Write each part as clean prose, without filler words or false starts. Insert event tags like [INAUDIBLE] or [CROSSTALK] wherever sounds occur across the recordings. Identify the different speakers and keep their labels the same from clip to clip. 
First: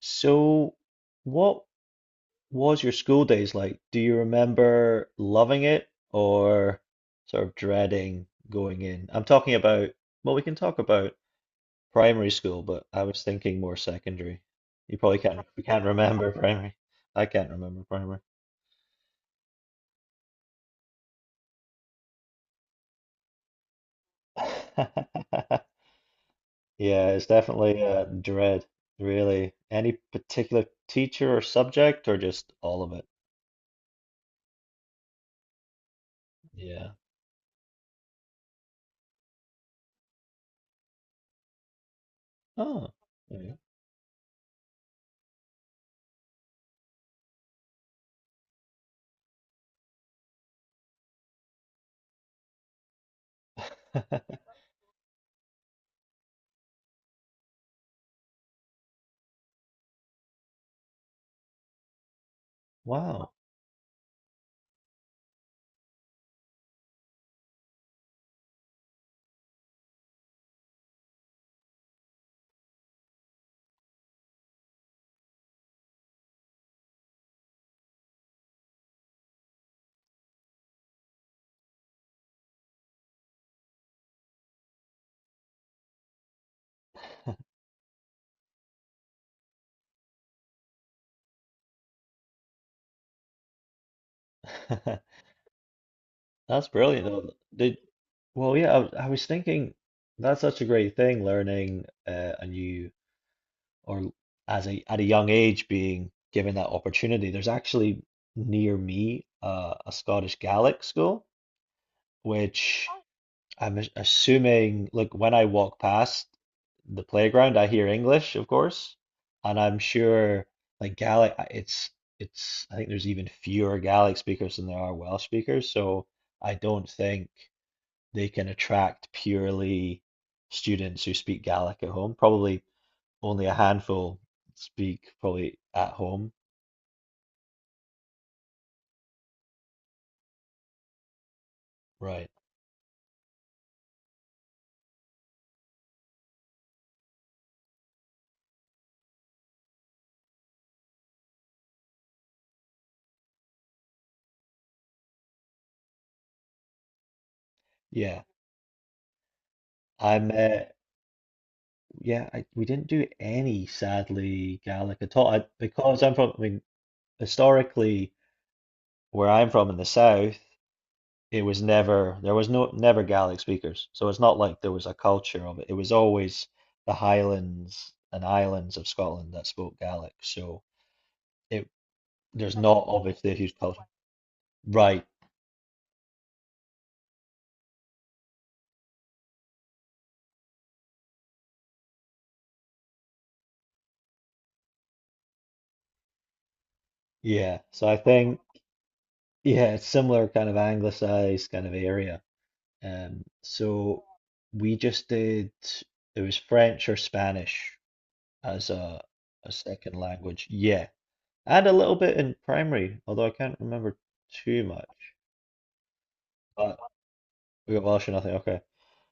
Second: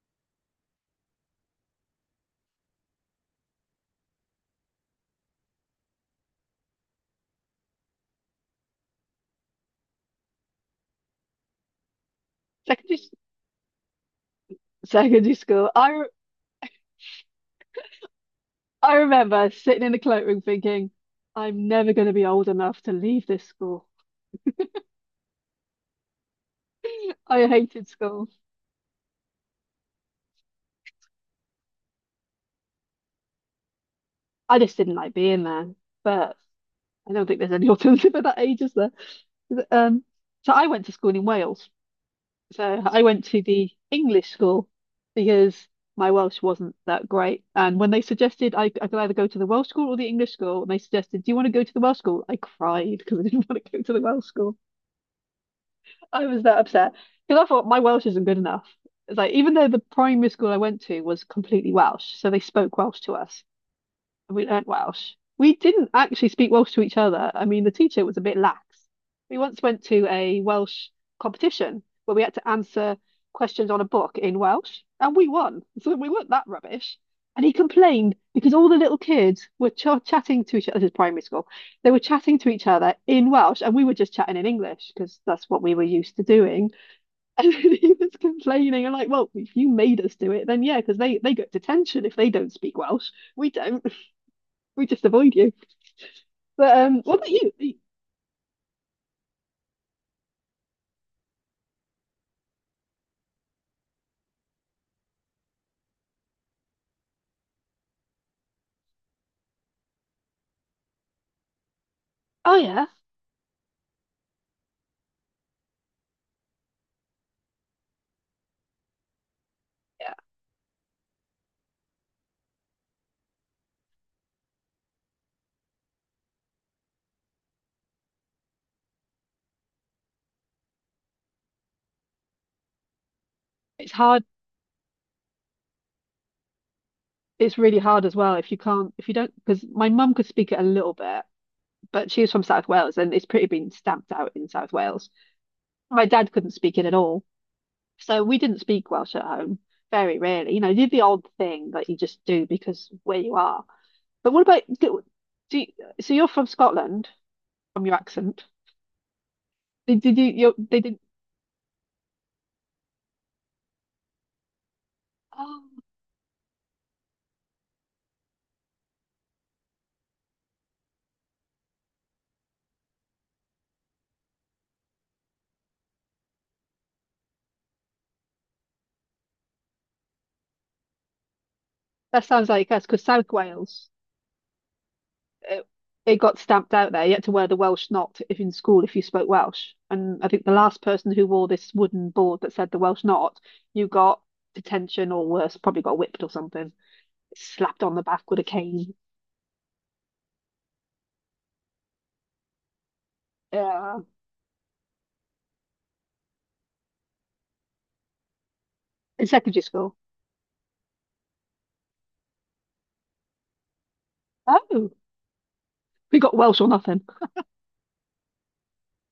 Speaker 1: So, what was your school days like? Do you remember loving it or sort of dreading going in? I'm talking about, well, we can talk about primary school, but I
Speaker 2: Secondary,
Speaker 1: was thinking more secondary. You probably
Speaker 2: secondary
Speaker 1: can't, we
Speaker 2: school.
Speaker 1: can't remember [LAUGHS] primary. I can't remember primary.
Speaker 2: I remember sitting in the cloakroom thinking, I'm never going to be old enough to leave this school.
Speaker 1: [LAUGHS] Yeah, it's
Speaker 2: I
Speaker 1: definitely
Speaker 2: hated school.
Speaker 1: dread, really. Any particular teacher or subject, or just all of it?
Speaker 2: I just didn't like being there. But
Speaker 1: Yeah.
Speaker 2: I don't think there's any [LAUGHS] alternative at that age, is there? Um, so I went to school in Wales. So
Speaker 1: Oh,
Speaker 2: I went to
Speaker 1: yeah.
Speaker 2: the English school because my Welsh wasn't that great. And when they suggested I could either go to the Welsh school or the English school, and they suggested, "Do you want to go to the Welsh school?" I cried because I didn't [LAUGHS] want to go to the Welsh school. I was that upset because I thought my Welsh isn't good enough. It's like even though the primary school I went to was completely Welsh, so they spoke
Speaker 1: [LAUGHS]
Speaker 2: Welsh to
Speaker 1: Wow.
Speaker 2: us. We learned Welsh. We didn't actually speak Welsh to each other. I mean, the teacher was a bit lax. We once went to a Welsh competition where we had to answer questions on a book in Welsh, and we won. So we weren't that rubbish. And he complained because all the little kids were ch chatting to each other. This is primary school. They were chatting to each other in Welsh, and we were just chatting in English because that's what we were used to doing. And [LAUGHS] he was complaining. I'm like, well, if you made us do it, then yeah, because they get detention if they don't speak Welsh. We don't. We just
Speaker 1: [LAUGHS]
Speaker 2: avoid you.
Speaker 1: That's
Speaker 2: But
Speaker 1: brilliant.
Speaker 2: what
Speaker 1: Oh,
Speaker 2: about
Speaker 1: though.
Speaker 2: you?
Speaker 1: Did well, yeah. I was thinking that's such a great thing, learning a new or as a at a young age being given that opportunity. There's actually near me a Scottish Gaelic school,
Speaker 2: Oh
Speaker 1: which
Speaker 2: yeah,
Speaker 1: oh, I'm assuming. Like when I walk past the playground, I hear English, of course, and I'm
Speaker 2: yeah.
Speaker 1: sure like Gaelic. It's I think there's even fewer Gaelic speakers than there are Welsh speakers. So I don't think they can attract purely students who speak Gaelic at home. Probably only a
Speaker 2: It's
Speaker 1: handful
Speaker 2: hard.
Speaker 1: speak probably at home.
Speaker 2: It's really hard as well if you can't, if you don't, because my mum could speak it a little bit, but she
Speaker 1: Right.
Speaker 2: was from South Wales and it's pretty been stamped out in South Wales. My dad couldn't speak it at all, so we didn't speak Welsh at home very rarely. You know, you did the odd thing that you just do because where you are. But what about do, do you, so you're from Scotland from your
Speaker 1: Yeah.
Speaker 2: accent? Did you
Speaker 1: I'm
Speaker 2: you they didn't?
Speaker 1: yeah, we didn't do any sadly Gaelic at all.
Speaker 2: Oh,
Speaker 1: Because I'm from I mean historically where I'm from in the south, it was never there was no never Gaelic speakers. So it's not like there was a culture of it. It was always the Highlands and Islands of Scotland that spoke Gaelic. So it
Speaker 2: that sounds
Speaker 1: there's
Speaker 2: like
Speaker 1: not
Speaker 2: us because
Speaker 1: obviously
Speaker 2: South
Speaker 1: a huge culture.
Speaker 2: Wales.
Speaker 1: Right.
Speaker 2: it, it got stamped out there. You had to wear the Welsh knot if in school if you spoke Welsh. And I think the last person who wore this wooden board that said the Welsh knot, you got detention or worse, probably got whipped or something,
Speaker 1: Yeah.
Speaker 2: slapped
Speaker 1: So
Speaker 2: on
Speaker 1: I
Speaker 2: the back with
Speaker 1: think,
Speaker 2: a cane.
Speaker 1: yeah, it's similar kind of anglicized kind of area. Um,
Speaker 2: Yeah,
Speaker 1: so we just did, it was French or Spanish as
Speaker 2: in
Speaker 1: a
Speaker 2: secondary
Speaker 1: second
Speaker 2: school.
Speaker 1: language. Yeah. And a little bit in primary, although I can't remember too much.
Speaker 2: Oh, we got Welsh or
Speaker 1: But
Speaker 2: nothing.
Speaker 1: we got Welsh or nothing. Okay.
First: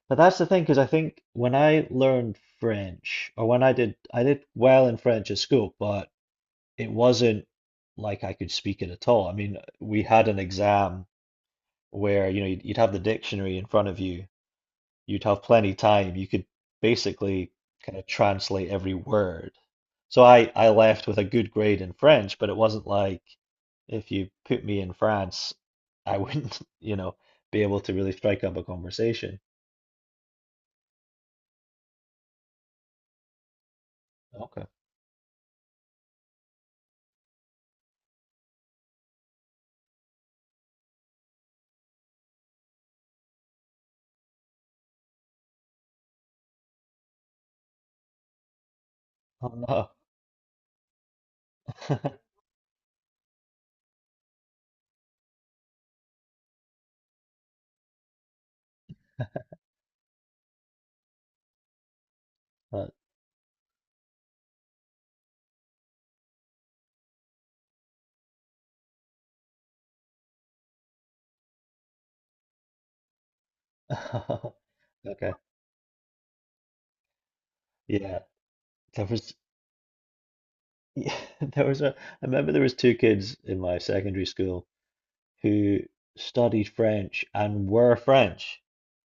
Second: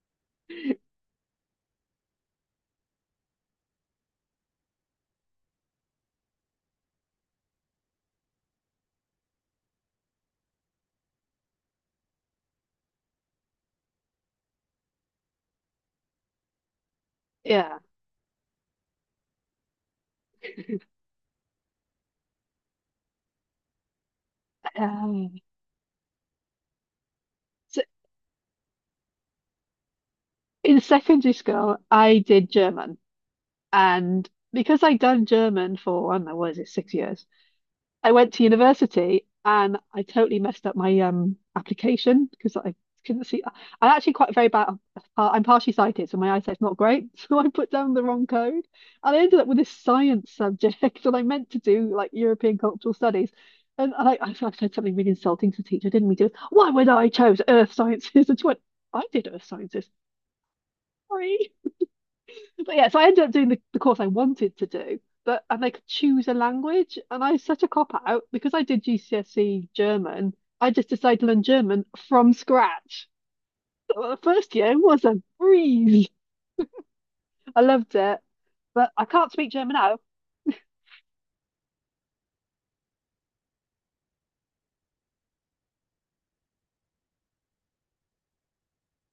Speaker 1: But that's the thing, because I
Speaker 2: [LAUGHS]
Speaker 1: think when I learned French, or when I did well in French at school, but it wasn't like I could speak it at all. I mean, we had an exam where you know you'd have the dictionary in front of you you'd have plenty time you could basically
Speaker 2: Yeah.
Speaker 1: kind of translate every word so I left with a good grade in French but it wasn't like if you put me in
Speaker 2: Um,
Speaker 1: France I wouldn't [LAUGHS] you know be able
Speaker 2: so
Speaker 1: to really strike up a conversation.
Speaker 2: in secondary school, I did German, and
Speaker 1: Okay.
Speaker 2: because I'd done German for I don't know what is it, 6 years, I went to university and I totally messed up my application because I couldn't see. I'm actually quite very bad. I'm partially sighted, so my eyesight's not great. [LAUGHS] So I put down the wrong code, and I ended up
Speaker 1: Oh
Speaker 2: with this
Speaker 1: no.
Speaker 2: science subject [LAUGHS] that I meant to do like
Speaker 1: [LAUGHS]
Speaker 2: European cultural studies. And I said something really insulting to the teacher, didn't we? Do why would I chose earth sciences? [LAUGHS] And she went, I did earth sciences. Sorry. But yeah,
Speaker 1: But-
Speaker 2: so I ended up doing the course I wanted to do, but and I could choose a language, and I was such a cop out because I did GCSE German. I just decided to learn German from scratch. Well, the first year
Speaker 1: [LAUGHS]
Speaker 2: was a
Speaker 1: okay.
Speaker 2: breeze. I loved
Speaker 1: Yeah,
Speaker 2: it, but I
Speaker 1: there
Speaker 2: can't
Speaker 1: was
Speaker 2: speak German now.
Speaker 1: yeah, [LAUGHS] there was a I remember there was two kids in my secondary school who studied French and were French.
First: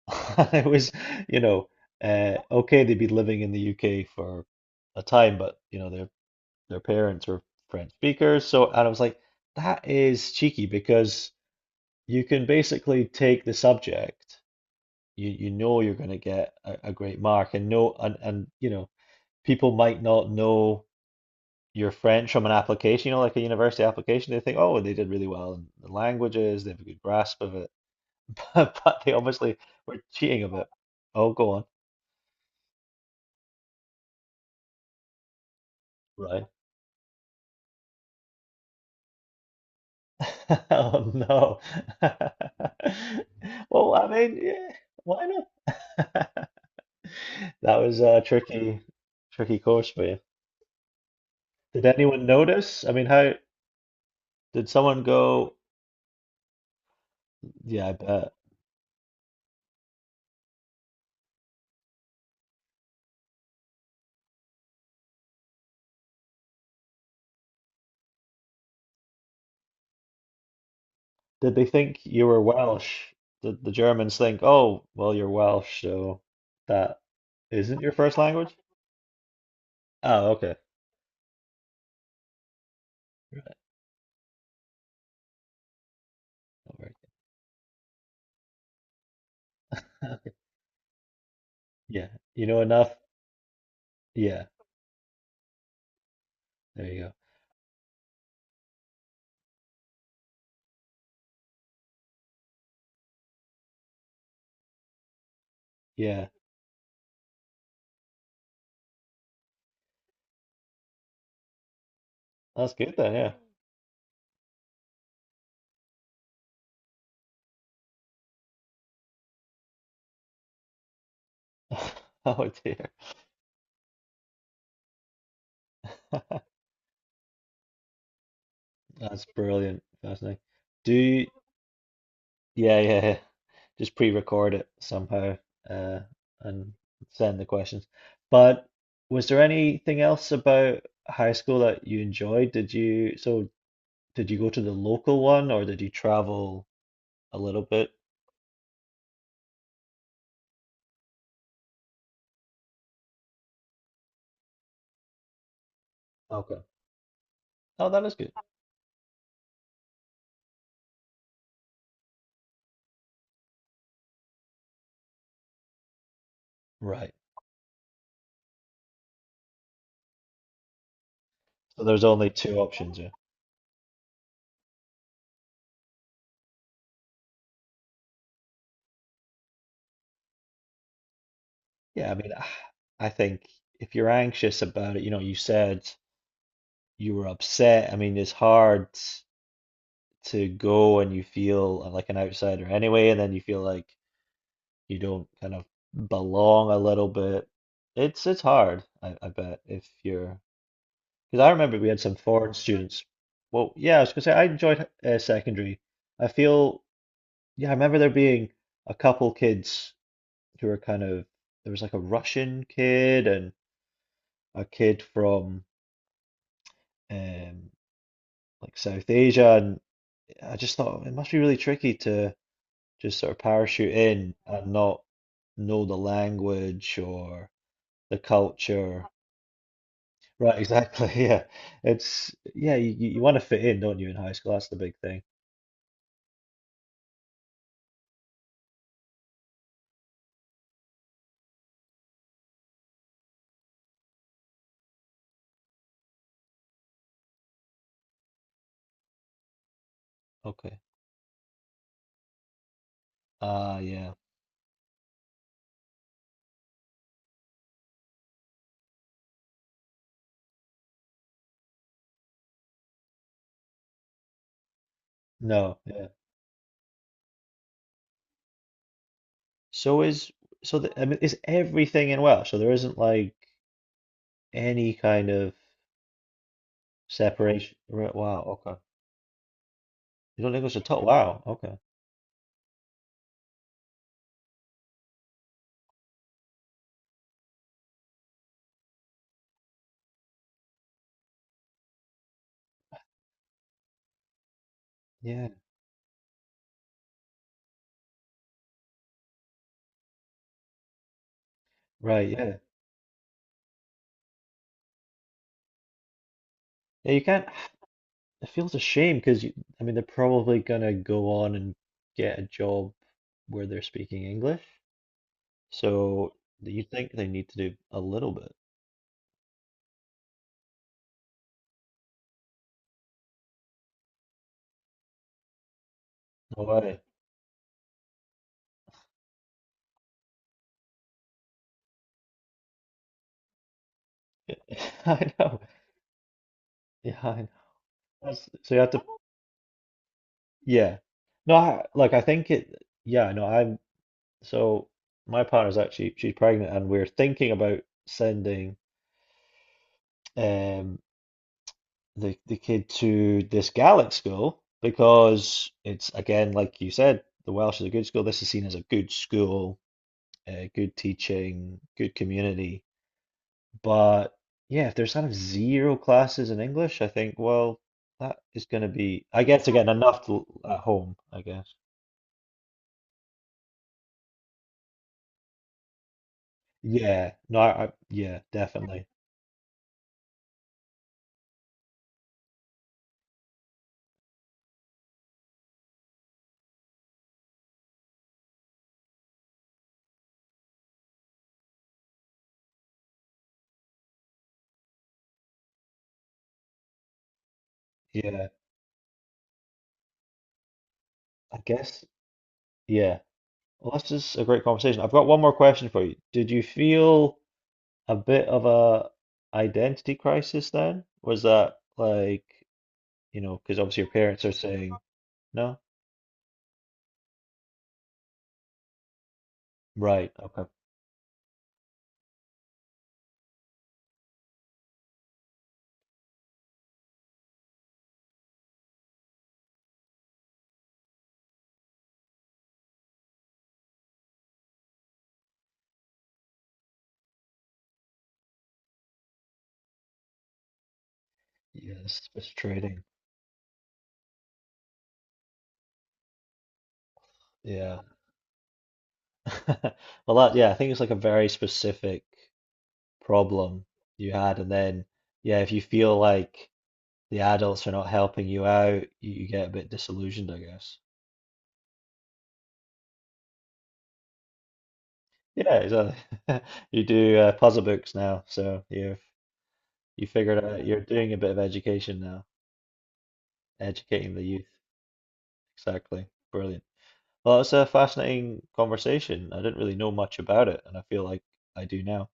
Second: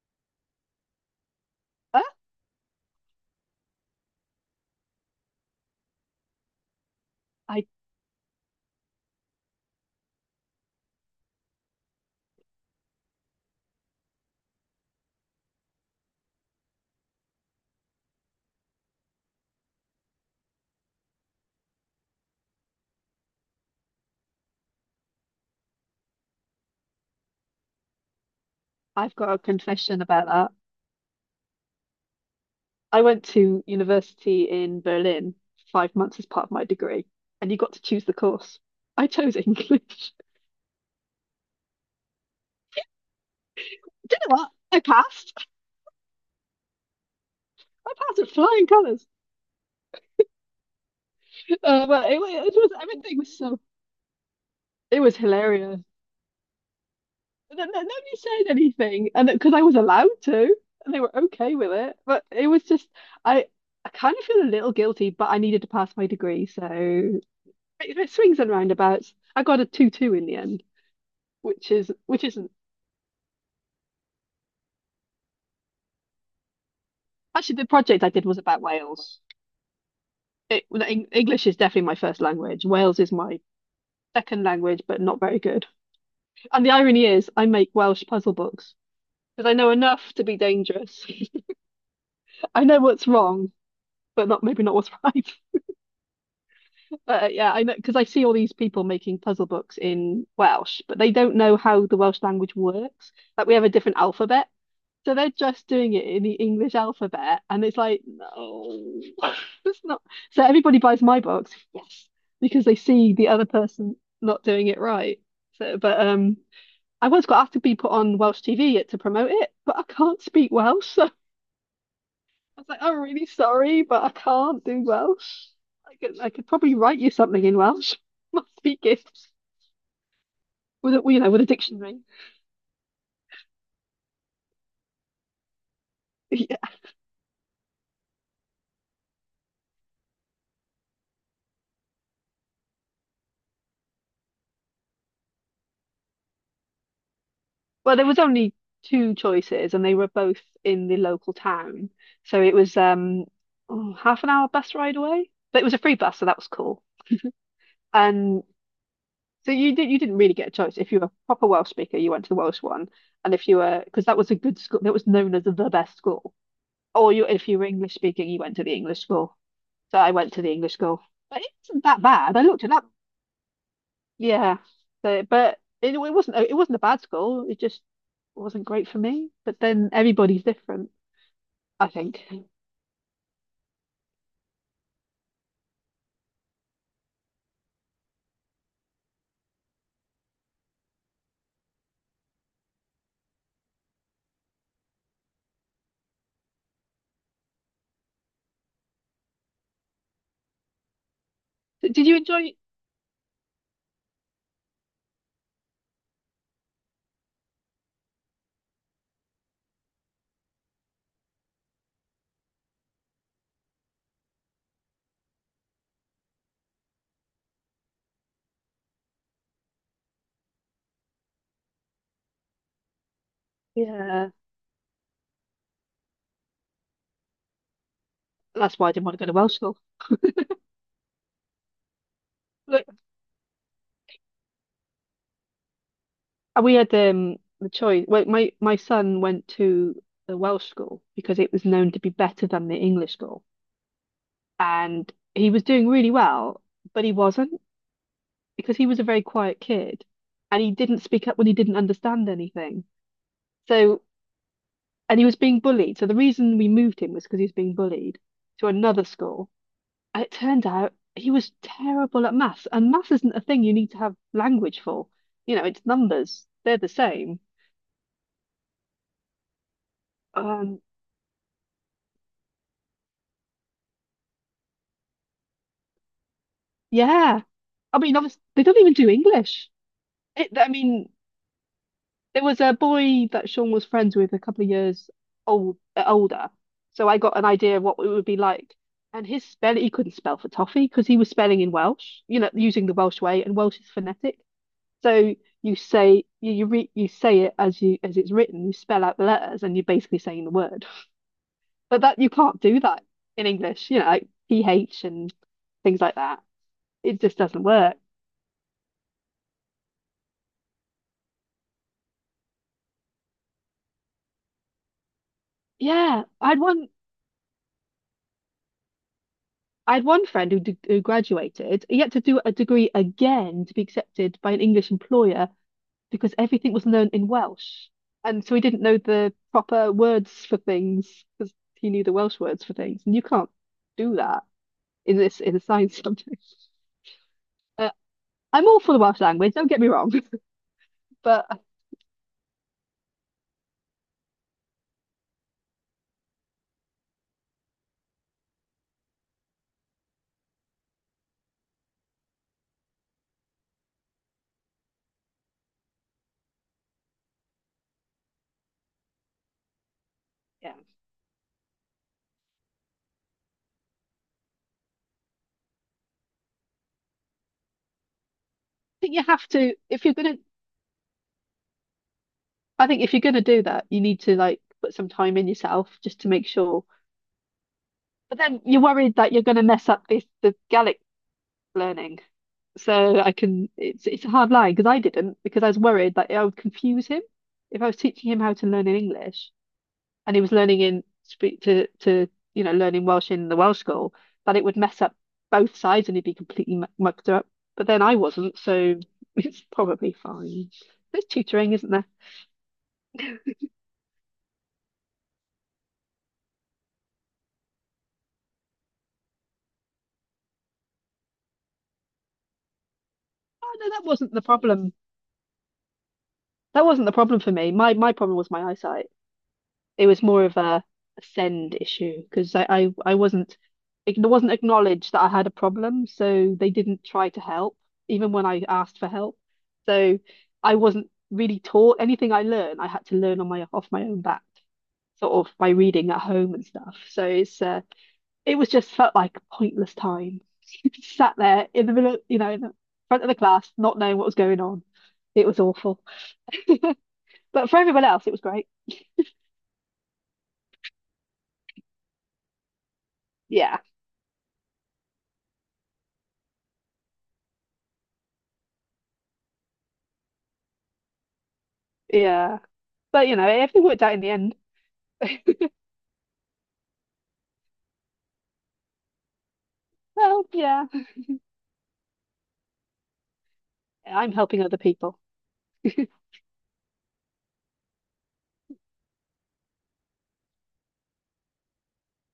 Speaker 1: [LAUGHS] It was, you know,
Speaker 2: Huh?
Speaker 1: okay, they would be living in the UK for a time, but you know, their parents are
Speaker 2: I
Speaker 1: French speakers. So, and I was like, that is cheeky because you can basically take the subject, you know, you're going to get a great mark, and no, and you know, people might not know your French from an application, you know, like a university application. They think, oh, they did really well in the languages, they have a good grasp of it, [LAUGHS] but they
Speaker 2: I've got a
Speaker 1: obviously were
Speaker 2: confession about
Speaker 1: cheating a
Speaker 2: that.
Speaker 1: bit. Oh, go on.
Speaker 2: I went to university in Berlin for 5 months as
Speaker 1: Right.
Speaker 2: part of my degree, and you got to choose the course. I chose English.
Speaker 1: [LAUGHS] Oh no. [LAUGHS] Well, I
Speaker 2: [LAUGHS] Do you know
Speaker 1: mean,
Speaker 2: what?
Speaker 1: yeah,
Speaker 2: I
Speaker 1: why
Speaker 2: passed.
Speaker 1: not? [LAUGHS] That
Speaker 2: I
Speaker 1: was
Speaker 2: passed with flying colours.
Speaker 1: tricky course for you. Did
Speaker 2: Oh, well,
Speaker 1: anyone
Speaker 2: it was
Speaker 1: notice? I mean,
Speaker 2: everything
Speaker 1: how
Speaker 2: was so
Speaker 1: did
Speaker 2: it
Speaker 1: someone
Speaker 2: was
Speaker 1: go?
Speaker 2: hilarious. And then
Speaker 1: Yeah, I
Speaker 2: nobody
Speaker 1: bet.
Speaker 2: said anything, and because I was allowed to, and they were okay with it. But it was just I I kind of feel a little guilty, but I needed to pass my degree, so it swings and roundabouts. I got a two two in the end,
Speaker 1: Did they
Speaker 2: which is
Speaker 1: think
Speaker 2: which
Speaker 1: you were
Speaker 2: isn't
Speaker 1: Welsh? Did the Germans think, oh, well, you're Welsh, so that
Speaker 2: actually the
Speaker 1: isn't your
Speaker 2: project I
Speaker 1: first
Speaker 2: did was
Speaker 1: language?
Speaker 2: about Wales.
Speaker 1: Oh, okay.
Speaker 2: It, well, English is definitely my first language. Wales is my second language, but not very good. And the
Speaker 1: All right.
Speaker 2: irony is, I make Welsh puzzle books because I know enough to
Speaker 1: [LAUGHS]
Speaker 2: be dangerous. [LAUGHS]
Speaker 1: Yeah, you know
Speaker 2: I know
Speaker 1: enough.
Speaker 2: what's wrong, but not
Speaker 1: Yeah,
Speaker 2: maybe not what's [LAUGHS] right.
Speaker 1: there you go.
Speaker 2: But yeah, I know because I see all these people making puzzle books in Welsh, but they don't know how the Welsh language works. Like we have a different alphabet, so they're just doing it in
Speaker 1: Yeah,
Speaker 2: the English alphabet, and it's like, no, [LAUGHS] it's not. So everybody buys my books, yes, because
Speaker 1: that's
Speaker 2: they
Speaker 1: good
Speaker 2: see
Speaker 1: then.
Speaker 2: the
Speaker 1: Yeah.
Speaker 2: other person not doing it right. So, but I once got asked to be put on Welsh TV to promote it, but I can't speak Welsh.
Speaker 1: [LAUGHS] Oh
Speaker 2: I was like,
Speaker 1: dear.
Speaker 2: I'm really sorry, but I can't do Welsh. I could, I
Speaker 1: [LAUGHS]
Speaker 2: could probably write you something in Welsh. [LAUGHS] Must be
Speaker 1: That's
Speaker 2: gifts
Speaker 1: brilliant. Fascinating. Do
Speaker 2: with a, you
Speaker 1: you,
Speaker 2: know, with a dictionary. [LAUGHS]
Speaker 1: yeah, yeah, yeah. Just pre-record it somehow, uh,
Speaker 2: Yeah.
Speaker 1: and send the questions. But was there anything else about high school that you enjoyed? Did you, so did you go to the local one or did you travel a little bit?
Speaker 2: Well, there was only two choices, and they were both in the local town. So it was oh, half an hour bus ride away, but it was a free bus, so that was
Speaker 1: Okay.
Speaker 2: cool.
Speaker 1: Oh, that is good.
Speaker 2: And so you didn't really get a choice. If you were a proper Welsh speaker, you went to the Welsh one, and if you were, because that was a good school, that was known as the best school.
Speaker 1: Right.
Speaker 2: Or you, if you were English speaking, you went to the English school. So I went to the English school. But it wasn't
Speaker 1: So
Speaker 2: that
Speaker 1: there's only
Speaker 2: bad. I
Speaker 1: two
Speaker 2: looked it up.
Speaker 1: options, yeah.
Speaker 2: Yeah. So, but it wasn't it wasn't a bad school. It just wasn't great for me. But then everybody's different, I
Speaker 1: Yeah, I
Speaker 2: think.
Speaker 1: mean, I think if you're anxious about it, you know, you said you were upset. I mean, it's hard to go and you feel like an outsider anyway, and then you feel like you don't kind of belong a little bit. It's hard, I bet, if you're because I remember we had
Speaker 2: Did
Speaker 1: some
Speaker 2: you
Speaker 1: foreign
Speaker 2: enjoy?
Speaker 1: students. Well, yeah, I was gonna say I enjoyed secondary. I feel yeah, I remember there being a couple kids who were kind of there was like a Russian kid and a kid from um like South Asia, and I just thought it must be really tricky to just sort of parachute
Speaker 2: Yeah.
Speaker 1: in and not know the language or the
Speaker 2: That's why I didn't
Speaker 1: culture.
Speaker 2: want to go to Welsh school.
Speaker 1: Right, exactly. [LAUGHS] Yeah. It's yeah,
Speaker 2: Look,
Speaker 1: you want to fit in, don't you, in high school? That's the big thing.
Speaker 2: we had the choice. Well, my son went to the Welsh school because it was known to be better than the English school, and he was doing really well, but he wasn't because he was a very quiet kid, and he
Speaker 1: Okay.
Speaker 2: didn't speak up when he didn't understand anything.
Speaker 1: Ah,
Speaker 2: So,
Speaker 1: yeah.
Speaker 2: and he was being bullied. So the reason we moved him was because he was being bullied to another school. And it turned out he was terrible at maths, and maths isn't a thing you need to have language for. You know,
Speaker 1: No,
Speaker 2: it's
Speaker 1: yeah.
Speaker 2: numbers. They're the same.
Speaker 1: So is so
Speaker 2: Um,
Speaker 1: the, I mean, is everything in Welsh? So there isn't like any kind of
Speaker 2: yeah.
Speaker 1: separation.
Speaker 2: I
Speaker 1: Right,
Speaker 2: mean, obviously,
Speaker 1: wow,
Speaker 2: they don't
Speaker 1: okay.
Speaker 2: even do English.
Speaker 1: You
Speaker 2: It,
Speaker 1: don't
Speaker 2: I
Speaker 1: English at all?
Speaker 2: mean,
Speaker 1: Wow, okay.
Speaker 2: there was a boy that Sean was friends with a couple of years old, older. So I got an idea of what it would be like. And his spell, he couldn't spell for toffee because he was spelling in Welsh, you know, using the Welsh way, and Welsh is phonetic. So
Speaker 1: Yeah,
Speaker 2: you say it as you as it's written. You spell out the letters, and you're basically saying the word. But that
Speaker 1: right,
Speaker 2: you
Speaker 1: yeah.
Speaker 2: can't do that in English. You know, like PH and things like that.
Speaker 1: Yeah,
Speaker 2: It
Speaker 1: you
Speaker 2: just
Speaker 1: can't.
Speaker 2: doesn't work.
Speaker 1: It feels a shame because you, I mean, they're probably gonna go on and get a job where they're speaking English.
Speaker 2: Yeah,
Speaker 1: So
Speaker 2: I had
Speaker 1: you
Speaker 2: one.
Speaker 1: think they need to do a little bit.
Speaker 2: I had one friend who graduated. He had to do a degree again to be accepted by an English employer because
Speaker 1: No
Speaker 2: everything was
Speaker 1: way.
Speaker 2: learned in Welsh, and so he didn't know the proper words for things because he knew the Welsh words for things, and you can't do that
Speaker 1: [LAUGHS]
Speaker 2: in
Speaker 1: I
Speaker 2: this in
Speaker 1: know.
Speaker 2: a science [LAUGHS] subject.
Speaker 1: Yeah, I know.
Speaker 2: Uh,
Speaker 1: That's,
Speaker 2: I'm
Speaker 1: so
Speaker 2: all
Speaker 1: you have
Speaker 2: for the
Speaker 1: to,
Speaker 2: Welsh language, don't get me wrong, [LAUGHS]
Speaker 1: yeah.
Speaker 2: but
Speaker 1: No,
Speaker 2: I
Speaker 1: like I think it, yeah, no, I'm, so my partner's actually, she's pregnant and we're thinking about sending, um, the kid to this Gaelic school because it's again like you said, the Welsh is a good school. This is seen as a good school,
Speaker 2: yeah. I
Speaker 1: good teaching, good community. But yeah, if there's kind of zero classes in English, I think well that is going to
Speaker 2: think you
Speaker 1: be I
Speaker 2: have
Speaker 1: guess
Speaker 2: to,
Speaker 1: again
Speaker 2: if you're
Speaker 1: enough
Speaker 2: gonna,
Speaker 1: to, at home, I guess.
Speaker 2: I think if you're gonna do that, you need to like put some time in yourself just to make sure.
Speaker 1: Yeah, no, I
Speaker 2: But
Speaker 1: yeah,
Speaker 2: then you're
Speaker 1: definitely.
Speaker 2: worried that you're gonna mess up this the Gaelic learning. So I can, it's a hard line because I didn't because I was worried that I would confuse him if I was teaching him how to learn in English, and he was learning in speak to you know learning Welsh in the Welsh school that it would mess up both sides and he'd be completely mucked up. But then I
Speaker 1: Yeah,
Speaker 2: wasn't, so [LAUGHS] it's probably fine. There's
Speaker 1: I
Speaker 2: tutoring, isn't
Speaker 1: guess
Speaker 2: there?
Speaker 1: yeah. Well, this is a great conversation. I've got one more question for you. Did you feel a bit of a identity crisis then? Was that like, you know,
Speaker 2: Oh
Speaker 1: because
Speaker 2: no,
Speaker 1: obviously
Speaker 2: that
Speaker 1: your
Speaker 2: wasn't the
Speaker 1: parents are
Speaker 2: problem.
Speaker 1: saying, no?
Speaker 2: That wasn't the problem for me. My problem was my eyesight. It was
Speaker 1: Right,
Speaker 2: more of
Speaker 1: okay.
Speaker 2: a send issue because I wasn't it wasn't acknowledged that I had a problem, so they didn't try to help even when I asked for help. So I wasn't really taught anything I learned. I had to learn on my own back, sort of by reading at home and stuff. So it's it was just felt like a pointless time. [LAUGHS] Sat there in the middle,
Speaker 1: Yes,
Speaker 2: you know, in the
Speaker 1: frustrating.
Speaker 2: front of the class, not knowing what was going on. It was awful. But for
Speaker 1: Yeah.
Speaker 2: everyone else, it was great.
Speaker 1: [LAUGHS] Well, that, yeah, I think it's like a very specific
Speaker 2: Yeah,
Speaker 1: problem you had. And then, yeah, if you feel like the adults are not helping you out, you get a bit disillusioned, I guess.
Speaker 2: yeah. But you know, everything worked out in the end.
Speaker 1: Yeah, exactly. [LAUGHS] You do puzzle books now, so you've you
Speaker 2: Well,
Speaker 1: figured out
Speaker 2: yeah,
Speaker 1: you're doing a bit of education now,
Speaker 2: I'm
Speaker 1: educating the
Speaker 2: helping
Speaker 1: youth.
Speaker 2: other people.
Speaker 1: Exactly. Brilliant. Well, it's a fascinating conversation. I didn't really know much about it, and I feel like I do now.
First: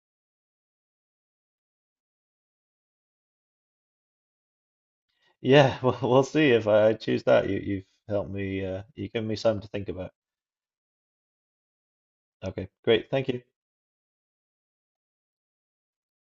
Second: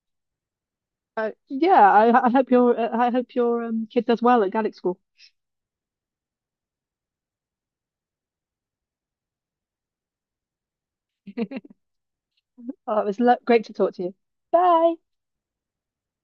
Speaker 2: I hope your kid does well at Gaelic school.
Speaker 1: Yeah, [LAUGHS] well, we'll see if I choose that. You've helped me, you've given me something to think about. Okay,
Speaker 2: Oh, it
Speaker 1: great.
Speaker 2: was
Speaker 1: Thank you.
Speaker 2: great to talk to you. Bye.